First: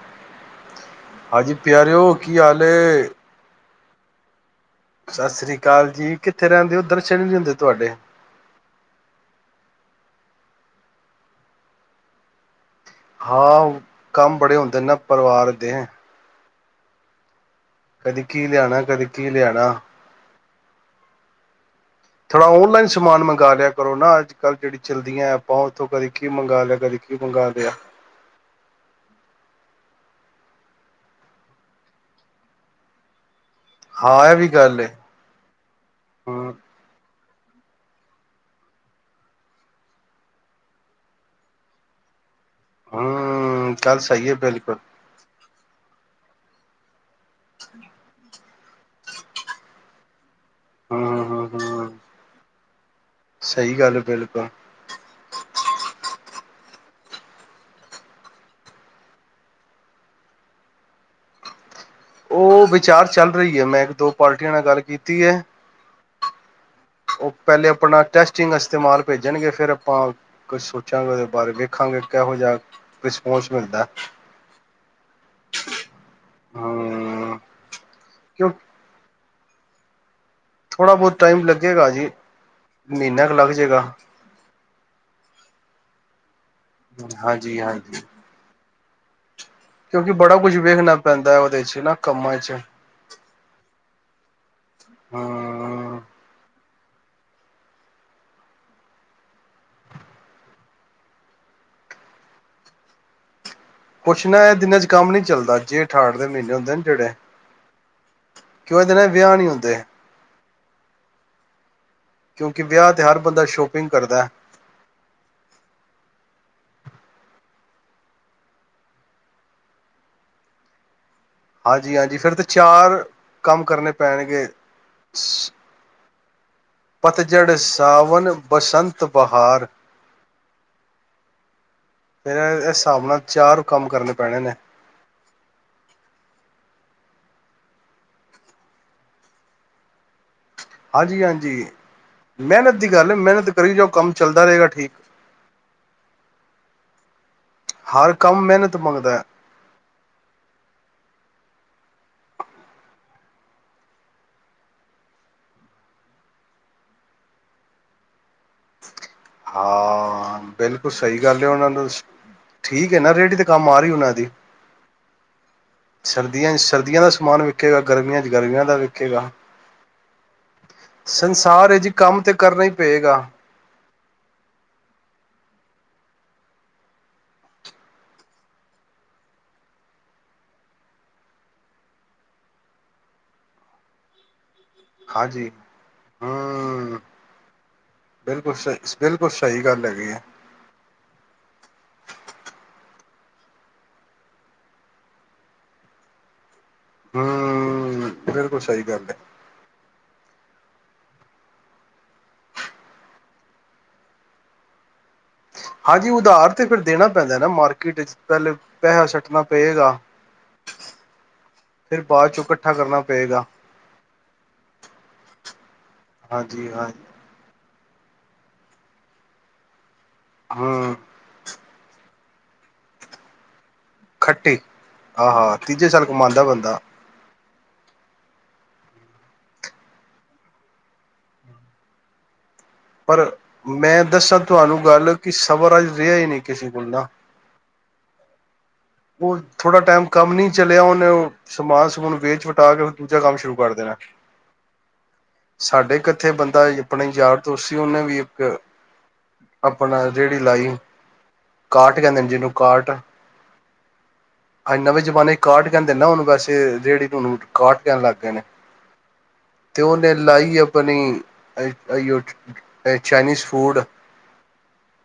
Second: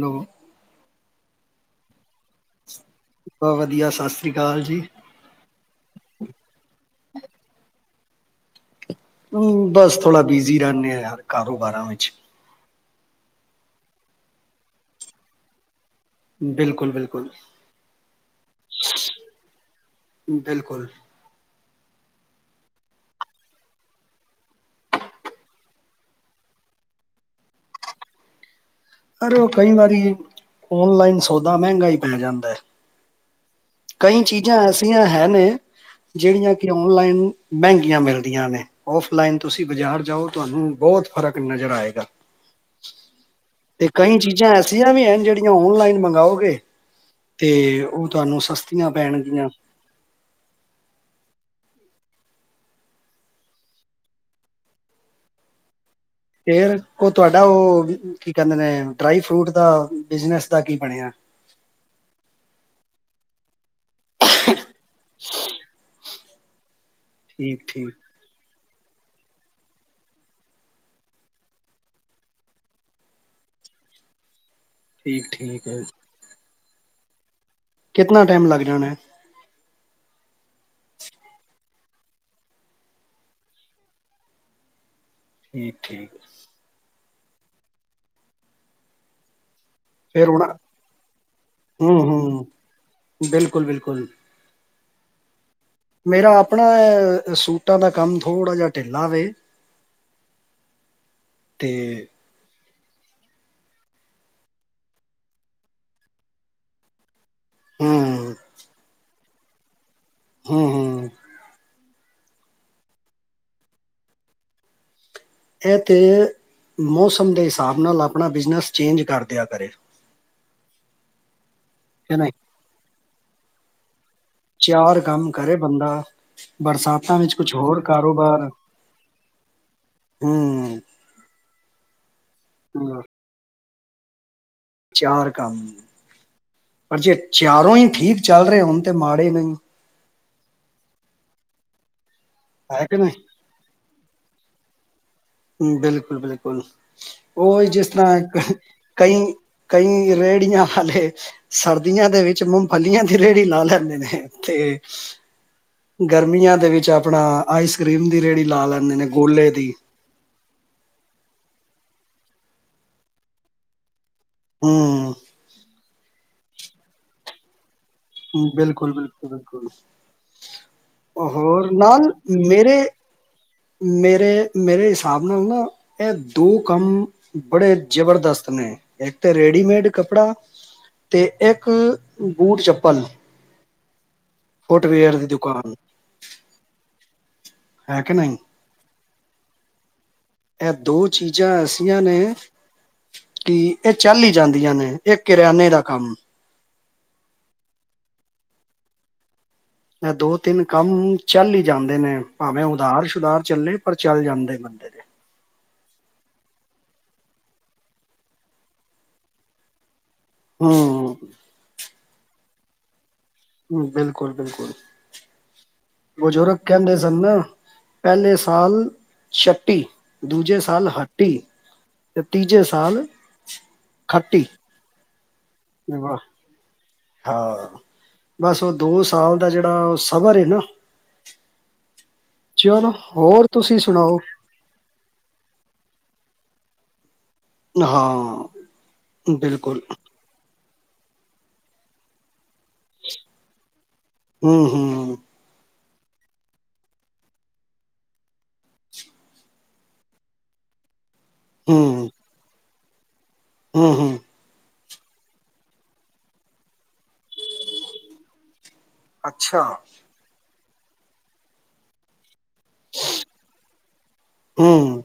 Hello ਹਜੀ ਪਿਆਰੇ ਹੋ ਬਾ ਕੀੀ ਆੇ ਸ਼ਾਸਤਰੀ ਸਤਿ ਸ੍ਰੀ ਅਕਾਲ ਜੀ ਕਿੱਥੇ ਰਹਿੰਦੇ ਹੋ ਦਰਸ਼ਨ ਨੀ ਹੁੰਦੇ ਤੁਹਾਡੇ। ਹੂ ਬਸ ਥੋੜ੍ਹਾ ਬੂਸੀ ਰਹਿੰਦੇ ਆਾਂ ਯਾਰ ਕਾਰੋਬਾਰਾਂ ਵਿੱਚ। ਹਾਂ ਕੰਮ ਬੜੇ ਹੁੰਦੇ ਨਾ ਪਰਿਵਾਰ ਦੇ। ਬਿਲਕੁਲ ਬਿਲਕੁਲ। ਕਦੀਕੀ ਲਿਆਣਾ ਕਦੀਕੀ ਲਿਆਣਾ। ਬਿਲਕੁਲ। [unintelligible] ਥੋੜ੍ਹਾ ਓਨਲਾਈਨ ਸਮਾਨ ਮੰਗ ਲਿਆ ਕਰੋ ਨਾ ਅੱਜ ਕੱਲ੍ਹ ਜਿਹੜੀ ਚੱਲਦੀਆਂ ਐਪਾਂ ਉੱਥੋਂ ਕਦੇ ਕੀ ਮੰਗਵਾ ਲਿਆ ਕਦੇ ਕੀ ਮੰਗ ਲਿਆ। ਯ ਉਹ ਕਈ ਵਾਰੀ ਓਨਲਾਈਨ ਸੌਦਾ ਮਹਿੰਗਾ ਹੀ ਪੈ ਜਾਂਦਾ ਹੈ। ਕਈ ਹਾਂ ਇਹ ਵੀ ਚੀਜ਼ਾਂ ਗੱਲ ਏ ਐਸੀਆਂ ਹੈ ਨੇ ਜਿਹੜੀਆਂ ਹੂੰ ਕਿ ਓਨਲਾਈਨ। ਮਹਿੰਗੀਆਂ ਮਿਲਦੀਆਂ ਨੇ ਔਫਲਾਈਨ ਤੁਸੀਂ ਬਾਜ਼ਾਰ ਜਾਓ ਤੁਹਾਨੂੰ ਬਹੁਤ ਫ਼ਰਕ ਨਜ਼ਰ ਆਏਗਾ। ਹਾਂ। ਤੇ ਕਈ ਚੀਜ਼ਾਂ ਐਸੀਆਂ ਵੀ ਹਨ ਜਿਹੜੀਆਂ ਓਨਲਾਈਨ ਮੰਗ। ਗਾਓਗੇ। ਤੇ ਉਹ ਤੁਹਾਨੂੰ ਸਸਤੀ। [inaudible] ਸਸਤੀਆਂ ਪੈਣਗੀਆਂ ਹਾਂ ਹਾਂ ਹ ਸਹੀ ਗੱਲ ਬਿਲਕੁਲ। ਫਿਰ ਉਹ ਤੁਹਾਡਾ ਉਹ ਕੀ ਕਹਿੰਦੇ ਨੇ ਡਰਾਈ ਫਰੂਟ ਦਾ ਬਿਜਨਸ ਦਾ ਕੀ ਬਣਿਆ। ਉਹ ਵਿਚਾਰ ਚੱਲ ਰਹੀ ਹੈ ਮੈਂ। ਦੋ ਪਾਰਟੀਆਂ ਨਾਲ ਗੱਲ ਕੀਤੀ ਹੈ। ਉਹ ਠੀਕ ਪਹਿਲੇ ਠੀਕ ਆਪਣਾ ਟੈਸਟਿੰਗ ਇਸਤੇਮਾਲ। ਭੇਜਣਗੇ ਫੇਿਰ ਆਪਾਂ ਕੁਛ ਸੋਚਾਂਗੇ ਉਹਦੇ ਬਾਹਾਰੇ ਵੇਖਾਂਗੇ ਕਿਹੋ ਜਿਹਾ ਰਿਸਪੋਂਸ ਮਿਲਦਾ। ਠੀਕ ਠੀਕ ਆ। ਹਾਂ। ਕਿਤਨਾ ਟਾਈਮ ਲੱਗ ਜਾਣਾ। ਥੋੜ੍ਹਾ ਬਹੁਤ ਟਾਈਮ ਲੱਗੇਗਾ ਜੀ ਮਹੀਨਾੇ ਕੁ ਲੱਗ ਜਾਏਗਾ। ਠੀਕ ਠੀਕ। ਹਾਂਜੀ ਹਾਂਜੀ। ਕਿਉਂਕਿ ਫੇਰ ਬੜਾ ਹੁਣ ਕੁਛ ਵੇਖਣਾ ਪੈਂਦਾ ਹੈ ਉਹਦੇ ਚ ਨਾ ਹੂੰ ਕੰਮਾਂ ਹੂੰ ਚ। ਬਿਲਕੁਲ ਬਿਲਕੁਲ ਹਾਂ। ਮੇਰਾ ਆਪਣਾ ਸੂਟਾਂ ਦਾ ਕੰਮ ਥੋੜ੍ਹਾ ਜਿਹਾ ਢਿੱਲਾ ਵੇ ਤੇ। ਕੁਛ ਨਾ ਇਹ ਦਿਨਾਂ ਚ ਕੰਮ ਨੀ ਚੱਲਦਾ ਜੇ ਅਠਾਠ ਦੇ ਮਹੀਨੇ ਹੁੰਦੇ ਨਾ ਜਿਹੜੇ ਹੂੰ ਕਿਉ ਇਹ ਦਿਨਾਂ ਵਿਆਹ ਨਹੀਂ ਹੁੰਦੇ। ਹੂ ਹੂ। ਕਿਉਂਕਿ ਵਿਆਹ 'ਤੇ ਹਰ ਬੰਦਾ ਸ਼ਾਪਿੰਗ ਕਰਦਾ ਹੈ। ਇਹ ਤੇ ਮੌਸਮ ਦੇ ਹਿਸਾਬ ਨਾਲ ਆਪਣਾ ਬਿਜਨਸ ਚੇਂਜ ਕਰਦਿਆਂ ਕਰੇ। ਹਾਂਜੀ ਹੈ ਹਾਂਜੀ ਨਾ ਫਿਰ ਤੇ ਚਾਰ। ਕੰਮ ਕਰਨੇ। ਪੈਣਗੇ ਚਾਰ ਕੰਮ ਕਰੇ ਬੰਦਾ। ਬਰਸਾਤਾਂ ਵਿੱਚ ਕੁਝ ਪਤਝੜ੍ਹ ਹੋਰ ਸਾਵਣ ਕਾਰੋਬਾਰ ਬਸੰਤ ਬਹਾਰ। ਹੂੰ ਫਿਰ ਹੂੰ, ਹਿਸਾਬ ਨਾਲ ਚਾਰ। [unintelligible] ਕੰਮ ਕਰਨੇ ਪੈਣੇ ਨੇ। [unintelligible] ਚਾਰ ਕੰਮ ਪਰ ਜੇ ਚਾਰੋਂ ਹੀ ਠੀਕ ਚੱਲ ਰਹੇ ਹੋਣ ਤੇ ਮਾੜੇ ਨਹੀਂ [unintelligible] ਹਾਂਜੀ ਹਾਂਜੀ। [unintelligible] ਮਿਹਨਤ ਹੈ ਦੀ ਕਿ ਨਹੀਂ ਗੱਲ ਮਿਹਨਤ ਕਰੀ ਜਾਓ ਕੰਮ ਚੱਲਦਾ ਰਹੇਗਾ ਠੀਕ। [unintelligible] ਹੂ ਬਿਲਕੁਲ ਬਿਲਕੁਲ। [unintelligible] ਉਹ ਜਿਸ ਹਰ ਕੰਮ ਤਰ੍ਹਾਂ ਮਿਹਨਤ ਕਈ ਮੰਗਦਾ ਹੈ ਕਈ ਰੇਹੜੀਆਂ ਵਾਲੇ। [unintelligible] ਸਰਦੀਆਂ ਦੇ ਵਿੱਚ ਮੂੰਗਫਲੀਆਂ ਦੀ ਰੇਹੜੀ ਲਾ ਲੈਂਦੇ ਨੇ ਤੇ। [unintelligible] ਗਰਮੀਆਂ ਦੇ ਵਿੱਚ ਆਪਣਾ ਆਈਸ ਕਰੀਮ। [unintelligible] ਹਾਂ ਬਿਲਕੁਲ ਸਹੀ ਗੱਲ ਹੈ ਉਹਨਾਂ ਨੂੰ। [unintelligible] ਠੀਕ ਹੈ ਨਾ ਰੇਹੜੀ ਤੇ ਕੰਮ ਆ ਰਹੀ ਉਹਨਾਂ ਦੀ। [unintelligible] ਹਉ। [unintelligible] ਸਰਦੀਆਂ ਸਰਦੀਆਂ ਦਾ ਸਮਾਨ ਵੇਖੇਗਾ- [unintelligible] ਗਰਮੀਆਂ ਚ ਹੂੰ, ਗਰਮੀਆਂ ਦਾ ਬਿਲਕੁਲ ਬਿਲਕੁਲ ਵੇਖੇਗਾ ਬਿਲਕੁਲ ਸੰਸਾਰ ਹੋਰ ਇਹ ਜੀ ਨਾਲ ਕੰਮ ਤੇ ਕਰਨਾ ਹੀ ਮੇਰੇ ਪਏਗਾ। [unintelligible] ਮੇਰੇ ਮੇਰੇ ਹਿਸਾਬ ਨਾਲ ਨਾ ਇਹ ਦੋ ਕੰਮ ਬੜੇ ਜਬਰਦਸਤ ਨੇ ਇੱਕ ਤੇ ਰੇਡੀਮੇਡ ਕੱਪੜਾ ਤੇ ਇੱਕ ਬੂਟ ਚੱਪਲ- [unintelligible] ਫੁੱਟਵੇਅਰ ਦੀ ਹਾਂਜੀ ਦੁਕਾਨ ਹਾ। [unintelligible] ਹੈ ਕਿ ਨਹੀਂ ਬਿਲਕੁਲ ਸਹੀ ਬਿਲਕੁਲ ਸਹੀ ਗੱਲ ਹੈਗੀ ਆ। [unintelligible] ਇਹ ਦੋ ਚੀਜ਼ਾਂ ਐਸੀਆਂ ਨੇ ਕਿ ਇਹ ਚੱਲ ਹੀ ਜਾਂਦੀਆਂ ਨੇ ਇਹ ਕਿਰਾਨੇ ਦਾ ਕੰਮ। [unintelligible] ਹਾ ਬਿਲਕੁਲ ਸਹੀ ਗੱਲ ਹੈ। [unintelligible] ਇਹ ਦੋ ਤਿੰਨ ਕੰਮ ਚੱਲ ਹੀ ਜਾਂਦੇ ਨੇ ਭਾਵੇਂ ਉਧਾਰ ਸੁਧਾਰ ਚੱਲੇ ਪਰ ਚੱਲ ਜਾਂਦੇ ਬੰਦੇ ਦੇ। [unintelligible] ਹਾਂਜੀ ਉਧਾਰ ਤੇ ਫਿਰ ਦੇਣਾ ਪੈਂਦਾ ਨਾ ਮਾਰਕੀਟ ਚ ਪਹਿਲੇ ਪੈਸਾ ਛੱਟਣਾ ਪਏਗਾ। [unintelligible] ਹੂ। [unintelligible] ਬਾਅਦ ਚੋਂ ਇਕੱਠਾ ਕਰਨਾ। ਪਏਗਾ [unintelligible] ਹਉ ਬਿਲਕੁਲ ਬਿਲਕੁਲ ਬਜ਼ੁਰਗ ਹਾਂਜੀ ਕਹਿੰਦੇ ਹਾਂਜੀ ਸਨ ਨਾ। [unintelligible] ਪਹਿਲੇ ਸਾਲ ਛੱਟੀ। [unintelligible] ਦੂਜੇ ਸਾਲ ਹਮ ਹੱਟੀ। [unintelligible] ਤੇ ਤੀਜੇ ਸਾਲ- [unintelligible] ਖੱਟੀ। [unintelligible] ਆਹੋ ਤੀਜੇ ਸਾਲ ਵਾਹ ਕਮਾਦਾ ਬੰਦਾ। [unintelligible] ਬਸ ਉਹ ਦੋ ਸਾਲ ਦਾ ਜਿਹੜਾ ਉਹ ਸਬਰ ਨਾ। ਚਲੋ ਪਰ ਹੋਰ ਤੁਸੀਂ ਮੈਂ ਸੁਣਾਓ ਦੱਸਾਂ ਤੁਹਾਨੂੰ ਗੱਲ ਕਿ ਸਮਿਰਾਇਜ ਰਿਹਾ ਹੀ ਨਹੀਂ ਕਿਸੇ ਕੋਲ ਨਾ। ਹਾ। ਉਹ ਥੋੜਾ ਟਾਈਮ ਕੰਮ ਨਹੀਂ। ਚਲਿਆ ਉਹਨੇ ਉਹ ਸਮਾਨ ਸਮੂਨ ਵੇਚ ਵਟਾ ਕੇ ਦੂਜਾ ਕੰਮ ਸ਼ੁਰੂ ਕਰ ਦੇਣਾ। ਹੂ ਹੂ। ਸਾਡੇ ਇਕ ਇਥੇ ਬੰਦਾ ਆਪਣੇ ਯਾਰ ਦੋਸਤ ਸੀ ਉਹਨੇ ਵੀ ਇੱਕ ਆਪਣਾ ਰੇਹੜੀ ਲਾਈ। ਕਾਰਟ ਕਹਿੰਦੇ ਨੇ ਜਿਹਨੂੰ ਕਾਰਟ ਹਮ ਹਮ ਅੱਂ ਨਵੇਂ ਜਮਾਨੇ ਚ ਕਾਰਟ ਕਹਿੰਦੇ ਨਾ ਹੁਣ ਵੈਸੇ ਰੇਹੜੀ ਕਾਰਟ ਕਹਿਣ ਲੱਗ ਗਏ ਨੇ ਅੱਛਾ ਤੇ ਉਹਨੇ ਲਾਈ [unintelligible] ਚਾਈਨੀਜ਼ ਫੂਡ ਹੂੰ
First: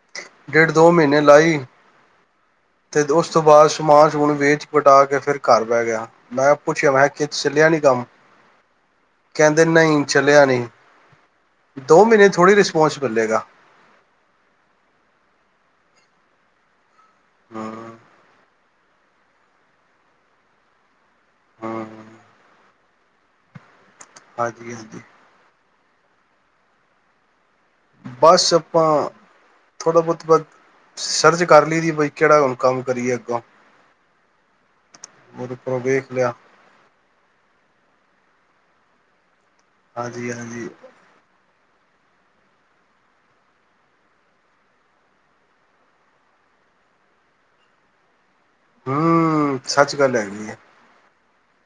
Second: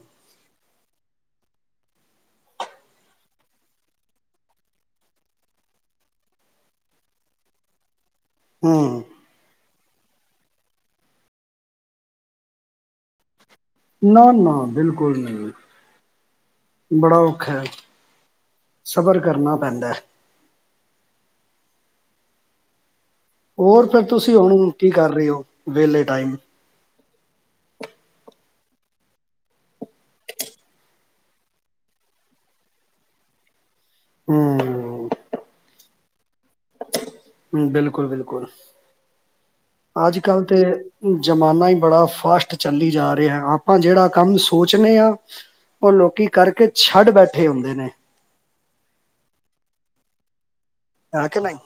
ਡੇਢ ਦੋ ਮਹੀਨੇ ਲਾਈ ਅਤੇ ਉਸ ਉਸ ਤੋਂ ਬਾਅਦ ਸਮਾਨ ਹੁਣ ਵੇਚ ਵਟਾ ਕੇ ਫਿਰ ਘਰ ਬਹਿ ਗਿਆ ਮੈਂ ਕਿਹਾ ਪੁੱਛਿਆ ਮੈਂ ਕਿਹਾ ਕਿ ਚੱਲਿਆ ਨੀ ਕੰਮ ਹਮ ਦਿ ਨਹੀਂ ਚੱਲਿਆ ਨਹੀਂ ਦੋ ਮਹੀਨੇ ਥੋੜ੍ਹੀ ਰਿਸਪੋਂਸ ਮਿਲੇਗਾ ਨਾ ਨਾ ਬਿਲਕੁਲ ਨਹੀਂ ਬੜਾ ਔਖਾ ਹੈ ਹਮ ਸਬਰ ਕਰਨਾ ਪੈਂਦਾ ਹੈ ਹਮ ਹੋਰ ਫਿਰ ਤੁਸੀਂ ਹੁਣ ਹਾਂਜੀ ਕੀ ਹਾਂਜੀ ਕਰ ਰਹੇ ਹੋ ਵੇਹਲੇ ਟਾਈਮ ਬਸ ਆਪਾਂ ਥੋੜ੍ਹਾ ਬਹੁਤ ਬ ਸਰਚ ਕਰ ਲਈ ਦੀ ਬਈ ਕਿਹੜਾ ਹੁਣ ਕੰਮ ਕਰੀਏ ਅੱਗੋਂ ਹੂੰ ਉਹਦੇ [unintelligible] ਗਿਆ ਹਮ ਬਿਲਕੁਲ ਬਿਲਕੁਲ ਅੱਜ ਹਾਂਜੀ ਕੱਲ ਤੇ ਹਾਂਜੀ ਜ਼ਮਾਨਾ ਹੀ ਬੜਾ ਫਾਸਟ ਚੱਲੀ ਜਾ ਰਿਹਾ ਆਪਾਂ ਜਿਹੜਾ ਕੰਮ ਸੋਚਦੇ ਹਾਂ ਉਹ ਲੋਕੀ ਕਰਕੇ ਛੱਡ ਬੈਠੇ ਹੁੰਦੇ ਨੇ ਹਮ ਸੱਚ ਗੱਲ ਹੈਗੀ ਹੈ ਹੈ ਕਿ ਨਹੀਂ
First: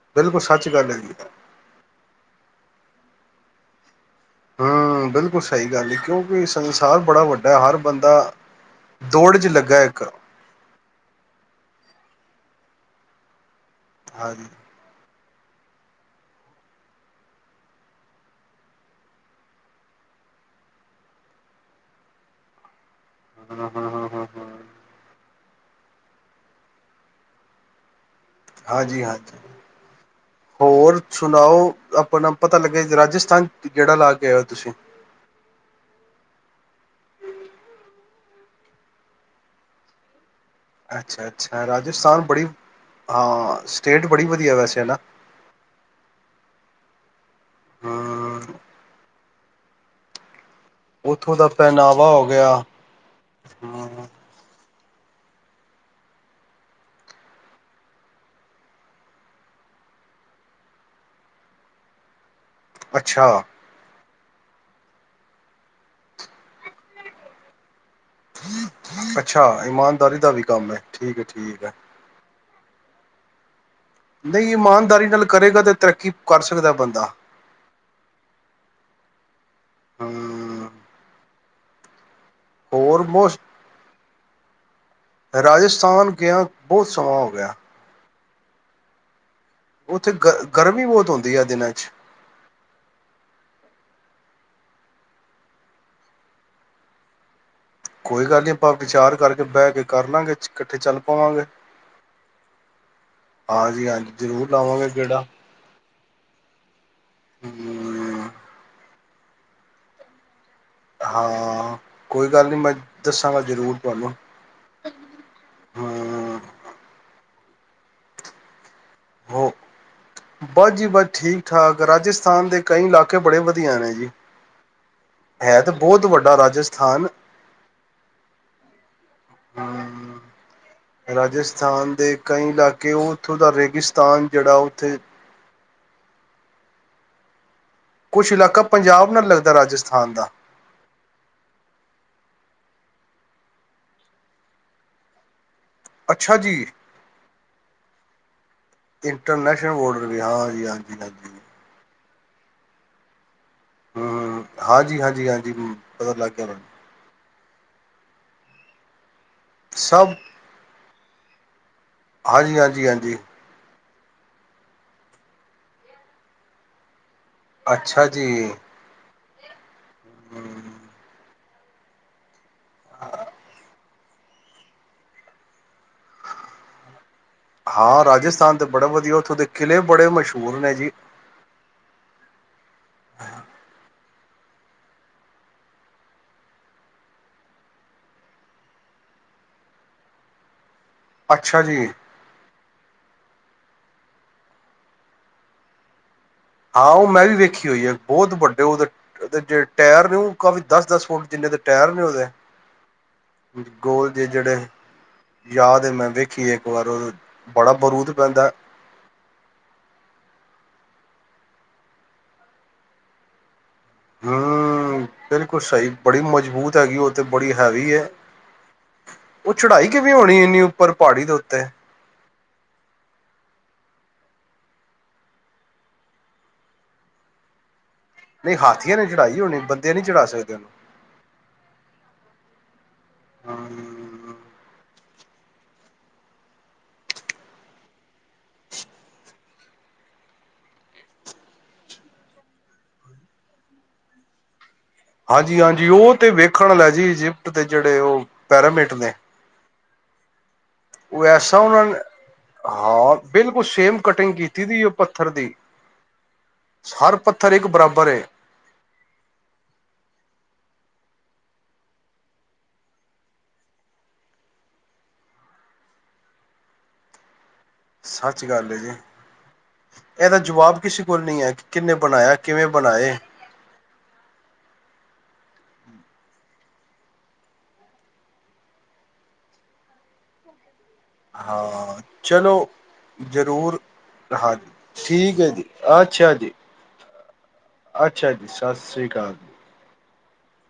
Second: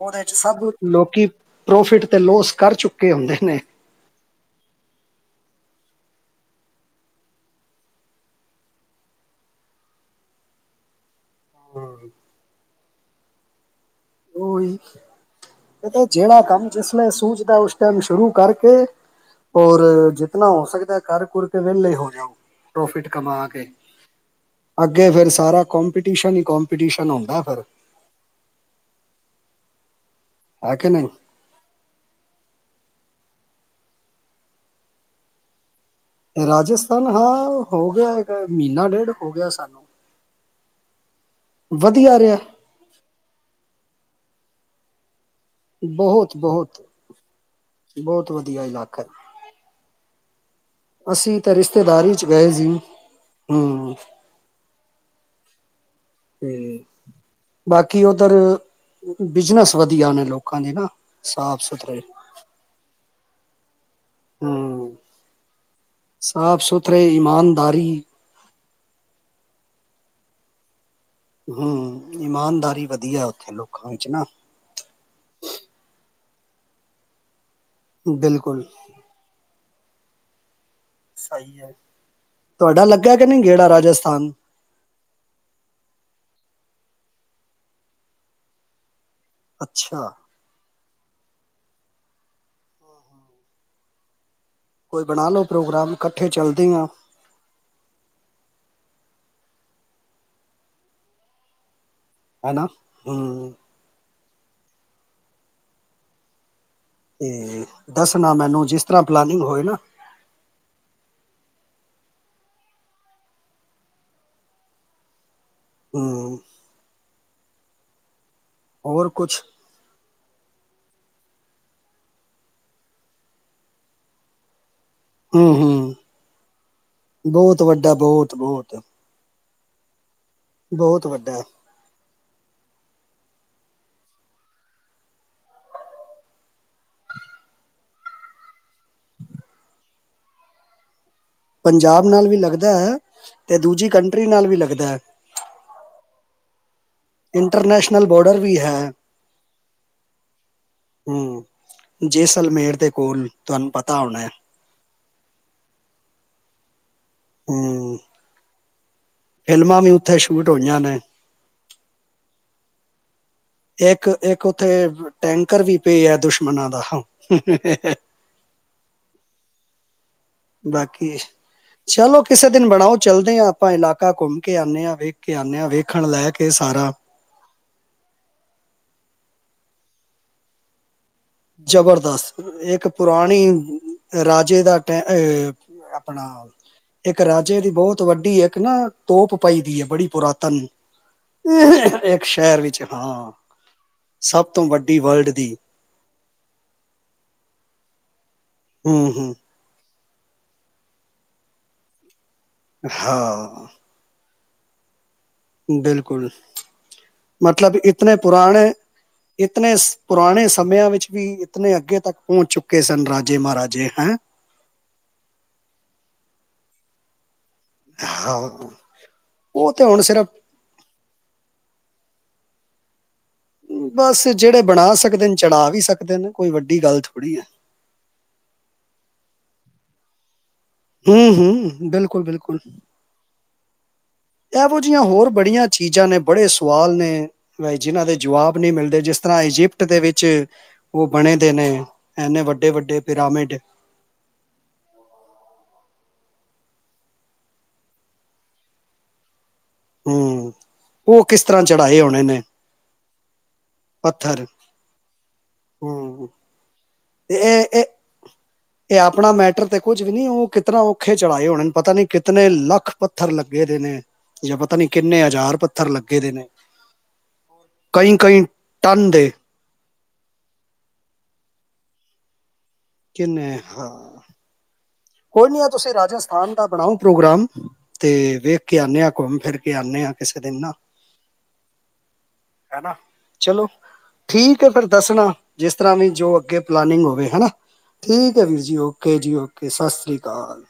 ਉਹਦੇ ਚ ਬਿਲਕੁਲ ਸਭ ਸੱਚ ਗੱਲ ਹੈਗੀ ਲੋਕੀ ਪ੍ਰੋਫਿਟ ਤੇ ਲੋਸ ਕਰ ਚੁੱਕੇ ਆਉਂਦੇ ਨੇ ਹਮ ਬਿਲਕੁਲ ਸਹੀ ਗੱਲ ਹੈ ਕਿਉਂਕਿ ਸੰਸਾਰ ਬੜਾ ਵੱਡਾ ਹੈ ਹਰ ਬੰਦਾ ਦੌੜ ਚ ਲੱਗਾ ਇੱਕ ਹਮ ਹਾਂਜੀ ਓਹੀ ਇਹ ਜਿਹੜਾ ਕੰਮ ਜਿਸ ਸੂਝਦਾ ਉਸ ਟਾਈਮ ਸ਼ੁਰੂ ਕਰਕੇ ਔਉਰ ਜਿਤਨਾ ਹੋ ਸਕਦਾ ਕਰ ਕੁਰ ਕੇ ਵਿਹਲੇ ਹੋ ਜਾਓ ਪ੍ਰੋਫਿਟ ਕਮਾ ਕੇ ਅੱਗੇ ਫਿਰ ਸਾਰਾ ਕੋਂਪੀਟੀਸ਼ਨ ਹੀ ਕੋਂਪੀਟੀਸ਼ਨ ਹੁੰਦਾ ਫਿਰ ਹਾਂਜੀ ਹਾਂ ਹੈ ਕਿ ਹੋਰ ਨਹੀਂ ਸੁਣਾਓ ਆਪਣਾ ਪਤਾ ਲੱਗੇ ਰਾਜਸਥਾਨ ਜੇਹੜਾ ਲਾ ਕੇ ਆਇ ਹੋ ਤੁਸੀਂ ਰਾਜਸਥਾਨ ਹਾਂ ਹੋ ਗਿਆ ਮਹੀਨਾ ਡੇਢ ਹੋ ਗਿਆ ਸਾਨੂੰ ਅੱਛਾ ਅੱ ਅੱਛਾ ਵਧੀਆ ਰਾਜਸਥਾਨ ਰਿਹਾ ਬੜੀ ਹਾਂ ਸਟੇਟ ਬੜੀ ਵਧੀਆ ਵੈਸੇ ਨਾ ਬਹੁਤ ਬਹੁਤ ਬਹੁਤ ਹੂੰ ਵਧੀਆ ਇਲਾਕਾ ਉੱਥੋਂ ਅਸੀਂ ਦਾ ਤਾਂ ਪਹਿਨਾਵਾ ਰਿਸ਼ਤੇਦਾਰੀ ਚ ਹੋ ਗਏ ਗਿਆ ਸੀ ਹਮ ਹੂੰ, ਤੇ ਬਾਕੀ ਉੱਧਰ ਬਿਜਨਸ ਵਧੀਆ ਉਹਨੇ ਲੋਕਾਂ ਦੇ ਨਾ ਸਾਫ ਸੁਥਰੇ ਅੱਛਾ ਹਮ ਸਾਫ਼ ਸੁਥਰੇ ਈਮਾਨਦਾਰੀ ਅੱਛਾ ਇਮਾਨਦਾਰੀ ਦਾ ਵੀ ਕੰਮ ਹੈ ਠੀਕ ਹੈ ਠੀਕ ਹੈ ਹਮ ਇਮਾਨ ਾਰੀ ਵਧੀਆ ਉਥੇ ਨਹੀਂ ਇਮਾਨਦਾਰੀ ਨਾਲ ਕਰੇਗਾ ਤੇ ਤਰੱਕੀ ਕਰ ਸਕਦਾ ਬੰਦਾ ਬਿਲਕੁਲ ਹਮ ਸਹੀ ਹੈ ਤੁਹਾਡਾ ਹੋਰ ਲੱਗਾ ਕਿ ਨਹੀਂ ਗੇੜਾ ਰਾਜਸਥਾਨ ਰਾਜਸਥਾਨ ਗਿਆ ਬਹੁਤ ਸੋਵਾਹ ਹੋ ਗਿਆ ਅੱਛਾ ਉੱਥੇ ਗ ਗਰਮੀ ਬਹੁਤ ਹੁੰਦੀ ਆ ਦਿਨਾਂ ਚ ਕੋਈ ਬਣਾ ਲਓ ਪ੍ਰੋਗਰਾਮ ਇਕੱਠੇ ਚਲਦੇ ਹ ਕੋਈ ਗੱਲ ਨੀ ਆਪਾਂ ਵਿਚਾਰ ਕਰਕੇ ਬਹਿ ਕੇ ਕਰ ਲਾਂਗੇ ਇਕੱਠੇ ਚੱਲ ਪਾਵਾਂਗੇ ਹੈਨਾ ਹਮ ਹਾਂਜੀ ਹਾਂਜੀ ਜ਼ਰੂਰ ਲਾਵਾਂਗੇ ਕਿਹੜਾ ਤੇ ਹਮ ਦੱਸਣਾ ਮੈਨੂੰ ਜਿਸ ਪਲਾਨਗ ਹੋਏ ਨਾ ਹਾਂ ਕੋਈ ਗੱਲ ਨੀ ਮੈਂ ਦੱਸਾਂਗਾ ਜ਼ਰੂਰ ਤੁਹਾਨੂੰ ਹਮ ਹੋਰ ਕੁਛ ਹੋ ਬਸ ਜੀ ਬਸ ਠੀਕ ਠਾਕ ਰਾਜਸਥਾਨ ਦੇ ਕਈ ਇਲਾਕੇ ਬੜੇ ਵਧੀਆ ਨੇ ਜੀ ਹਮ ਹੈ ਤਾਂ ਹਮ ਬਹੁਤ ਵੱਡਾ ਰਾਜਸਥਾਨ ਬਹੁਤ ਵੱਡਾ ਬਹੁਤ ਬਹੁਤ ਤੇ ਹਮ ਰਾਜਸਥਾਨ ਦੇ ਕਈ ਇਲਾਕੇ ਉਹ ਉੱਥੋਂ ਦਾ ਰੇ ਪਾਕਿਸਤਾਨ ਜਹੜਾ ਉੱਥੇ [unintelligible] ਕੁਝ ਇਲਾਕਾ ਪੰਜਾਬ ਨਾਲ ਲੱਗਦਾ ਰਾਜਸਥਾਨ ਦਾ ਪੰਜਾਬ ਨਾਲ ਵੀ ਲੱਗਦਾ ਹੈ ਤੇ ਦੂਜੀ ਕੰਟਰੀ ਨਾਲ ਵੀ ਲੱਗਦਾ ਹੈ ਅੱਛਾ ਜੀ ਇੰਟਰਨੈਸ਼ਨਲ ਬੋਰਡਰ ਵੀ ਹੈ ਇੰਟਰਨੈਸ਼ਨਲ ਬੋਡਰ ਵੀ ਹਾਂਜੀੀ ਹਾਂਜੀ ਹਾਂਜੀ ਹਮ ਜੈਸਲਮੇਰ ਦੇ ਕੋਲ ਤੁਹਾਨੂੰ ਪਤਾ ਹੋਣਾ ਹੈ ਹਮ ਹ ਹਾਂਜੀ ਹਾਂਜੀ ਹਾਂਜੀ ਪਤਾ ਲੱਗ ਗਿਆ ਹਮ ਫ਼ਿਲਮਾਂ ਵੀ ਸਭ ਉੱਥੇ ਸ਼ੂਟ ਹੋਈਆਂ ਨੇ ਹਾਂਜੀ ਹਾਂਜੀ ਹਾਂਜੀ ਇੱਕ ਇੱਕ ਉੱਥੇ ਟੈਂਕਰ ਵੀ ਪਏ ਆ ਦੁਸ਼ਮਣ ਦਾ ਅੱਛਾ ਜੀ ਬਾਕੀ ਚਲੋ ਕਿਸੇ ਦਿਨ ਬਣਾਓ ਚੱਲਦੇ ਹਾਂ ਆਪਾਂ ਇਲਾਕੇ ਪੱਕਾ ਘੁੰਮ ਕੇ ਆਉਂਦੇ ਆਾਂ ਵੇਖ ਕੇ ਆਉਂਦੇ ਹਾਂ ਵੇਖਣ ਲੈ ਕੇ ਸਾਰਾ ਹਾਂ ਰਾਜਸਥਾਨ ਤੇ ਬੜੇ ਵਧੀਆ ਉੱਥੋਂ ਦੇ ਕਿਲ੍ਹੇ ਬੜੇ ਮਸ਼ਹੂਰ ਨੇ ਜੀ ਜ਼ਬਰਦਸਤ ਇੱਕ ਪੁਰਾਣੀ ਰਾਜੇ ਦਾ ਟ ਆਪਣਾ ਇੱਕ ਰਾਜੇ ਦੀ ਬਹੁਤ ਵੱਡੀ ਇੱਕ ਨਾ ਤੋਪ ਪਾਈ ਦੀ ਹੈ ਬੜੀ ਪੁਰਾਤਨ ਅੱਛਾ ਜੀ ਇੱਕ ਸ਼ਹਿਰ ਵਿੱਚ ਹਾਂ ਸਭ ਤੋਂ ਵੱਡੀ ਵਰਲਡ ਦੀ ਹਾਂ ਉਹ ਮੈਂ ਵੀ ਵੇਖੀ ਹੋਈ ਆ ਬਹੁਤ ਵੱਡੇ ਹੂੰ ਹੂੰ ਉਹਦੇਦੇ ਜ ਟਾਇਰ ਕਾਫੀ ਦਸ ਦਸ ਫੁੱਟ ਜਿੰਨੇ ਦੇ ਟਾਇਰ ਨੇ ਉਹਦੇ ਹਾਂ ਜਿੜੇ ਬਿਲਕੁਲ ਬੜਾ ਮਤਲਬ ਬਰੂਦ ਇਤੇ ਪੈਂਦਾ ਪੁਰਾਣੇ ਇਤਨ ਪੁਰਾਣੇ ਸਮਿਆਂ ਵਿੱਚ ਵੀ ਇਤੇ ਅੱਗੇ ਤੱਕ ਪਹੁੰਚ ਚੁੱਕੇ ਸਨ ਰਾਜੇ ਮਹਾਰਾਜੇ ਹੈਂ ਹਮ ਬਿਲਕੁਲ ਸਹੀ ਬੜੀ ਮਜ਼ਬੂਤ ਹੈਗੀ ਉਹ ਤੇ ਬੜੀ ਹੈਵੀ ਹੈ ਹਾਂ ਉਹ ਤੇ ਚੜਾਈ ਹੁਣ ਕਿਵੇਂ ਸਿਰਫ ਹੋਣੀ ਇੰਨੀ ਉੱਪਰ ਪਹਾੜੀ ਦੇ ਉੱਤੇ ਬਸ ਜਿਹੜੇ ਬਣਾ ਸਕਦੇ ਨੇ ਚੜਾ ਵੀ ਸਕਦੇ ਨੇ ਕੋਈ ਵੱਡੀ ਗੱਲ ਥੋੜ੍ਹੀ ਹੈ ਨਹੀਂ ਹਾਥੀੀਆਂ ਨੇ ਚੜਾਈ ਹੋਣੀ ਬੰਦੇ ਨੀ ਚੜਾ ਸਕਦੇ ਉਹਨੂੰ ਹਮ ਹਮ ਬਿਲਕੁਲ ਬਿਲਕੁਲ ਇਹੋ ਜਿਹੀਆਂ ਹੋਰ ਬੜੀਆਂ ਚੀਜ਼ਾਂ ਨੇ ਬੜੇ ਸਵਾਲ ਨੇ ਜਿਨਾਂ ਦੇ ਜਵਾਬ ਨਹੀਂੀ ਮਿਲਦੇ ਜਿਸ ਤਰ੍ਹਾਂ ਇਜਿਪਟ ਦੇ ਵਿੱਚ ਉਹ ਬਣੇ ਦੇ ਨੇ ਇਨੇ ਵੱਡੇ ਵੱਡੇ ਪਿਰਾਮਿਡ ਹਾਂਜੀ ਹਾਂਜੀ ਉਹ ਤੇ ਵੇਖਣ ਲੈ ਜੀ ਇਜਿਪਟ ਦੇ ਜਿਹੜੇ ਉਹ ਪੈਰਾਮੇਟ ਨੇ ਹਮ ਉਹ ਕਿਸ ਤਰ੍ਹਾਂ ਚੜ੍ਹਾਏ ਹੋਣੇ ਨੇ ਹਾਂ ਬਿਲਕੁਲ ਸੇਮ ਕਟਿੰਗ ਪੱਥਰ। ਕੀਤੀ ਸੀੀ ਉਹ ਪੱਥਰ ਦੀ ਹੂੰ, ਹਰ ਤੇ ਪੱਥਰ ਇਹ ਇੱਕ ਇਹ ਬਰਾਬਰ ਇਹ ਆਪਣਾ ਮੈਟਰ ਤੇ ਕੁੱਝ ਵੀ ਨਹੀਂੀ ਉਹ ਕਿਤਨਾ ਔਖੇ ਚੜ੍ਹਾਏ ਹੋਣੇ ਪਤਾ ਨੀ ਕਿਤਨੇ ਲੱਖ ਪੱਥਰ ਲੱਗੇ ਦੇ ਨੇ ਜਾਂ ਪਤਾ ਨੀ ਕਿੰਨੇ ਹਜ਼ਾਰ ਪੱਥਰ ਲੱਗੇ ਦੇ ਨੇ ਕਈ-ਕਈ ਸੱਚ ਗੱਲ ਹੈ ਜੀ ਟਨ ਦੇ, ਇਹਦਾ ਜਵਾਬ ਕਿਸੇ ਕੋਲ ਨਹੀਂ ਹੈ ਕਿ ਕਿੰਨੇ ਬਣਾਇਆ ਕਿਵੇਂ ਬਣਾਏ ਕਿਨੇ ਹਾਂ ਕੋਈ ਨੀ ਆ ਤੁਸੀਂ ਰਾਜਸਥਾਨ ਦਾ ਬਣਾਓ ਪ੍ਰੋਗਰਾਮ ਤੇ ਵੇਖ ਕੇ ਆੇ ਆ ਘੁੰਮ ਫਿਰ ਕੇ ਆਉਂਦੇ ਆ ਕਿਸੇ ਦਿਨ ਨਾ ਹਾਂ ਚਲੋ ਹੈਨਾ ਚਲੋ ਜ਼ਰੂਰ ਠੀਕ ਹਾਂਜੀ ਹੈ ਫਿਰ ਦੱਸਣਾ ਠੀਕ ਹੈ ਜੀ ਅੱਛਾ ਜੀ ਹੈਾ ਅੱਛਾ ਠੀਕ ਹੈ ਵੀਰ ਸਤਿ ਜੀ ਸ੍ਰੀ ਓਕੇ ਅਕਾਲ ਜੀ ਓਕੇ ਸਤਿ ਸ਼੍ਰੀ ਅਕਾਲ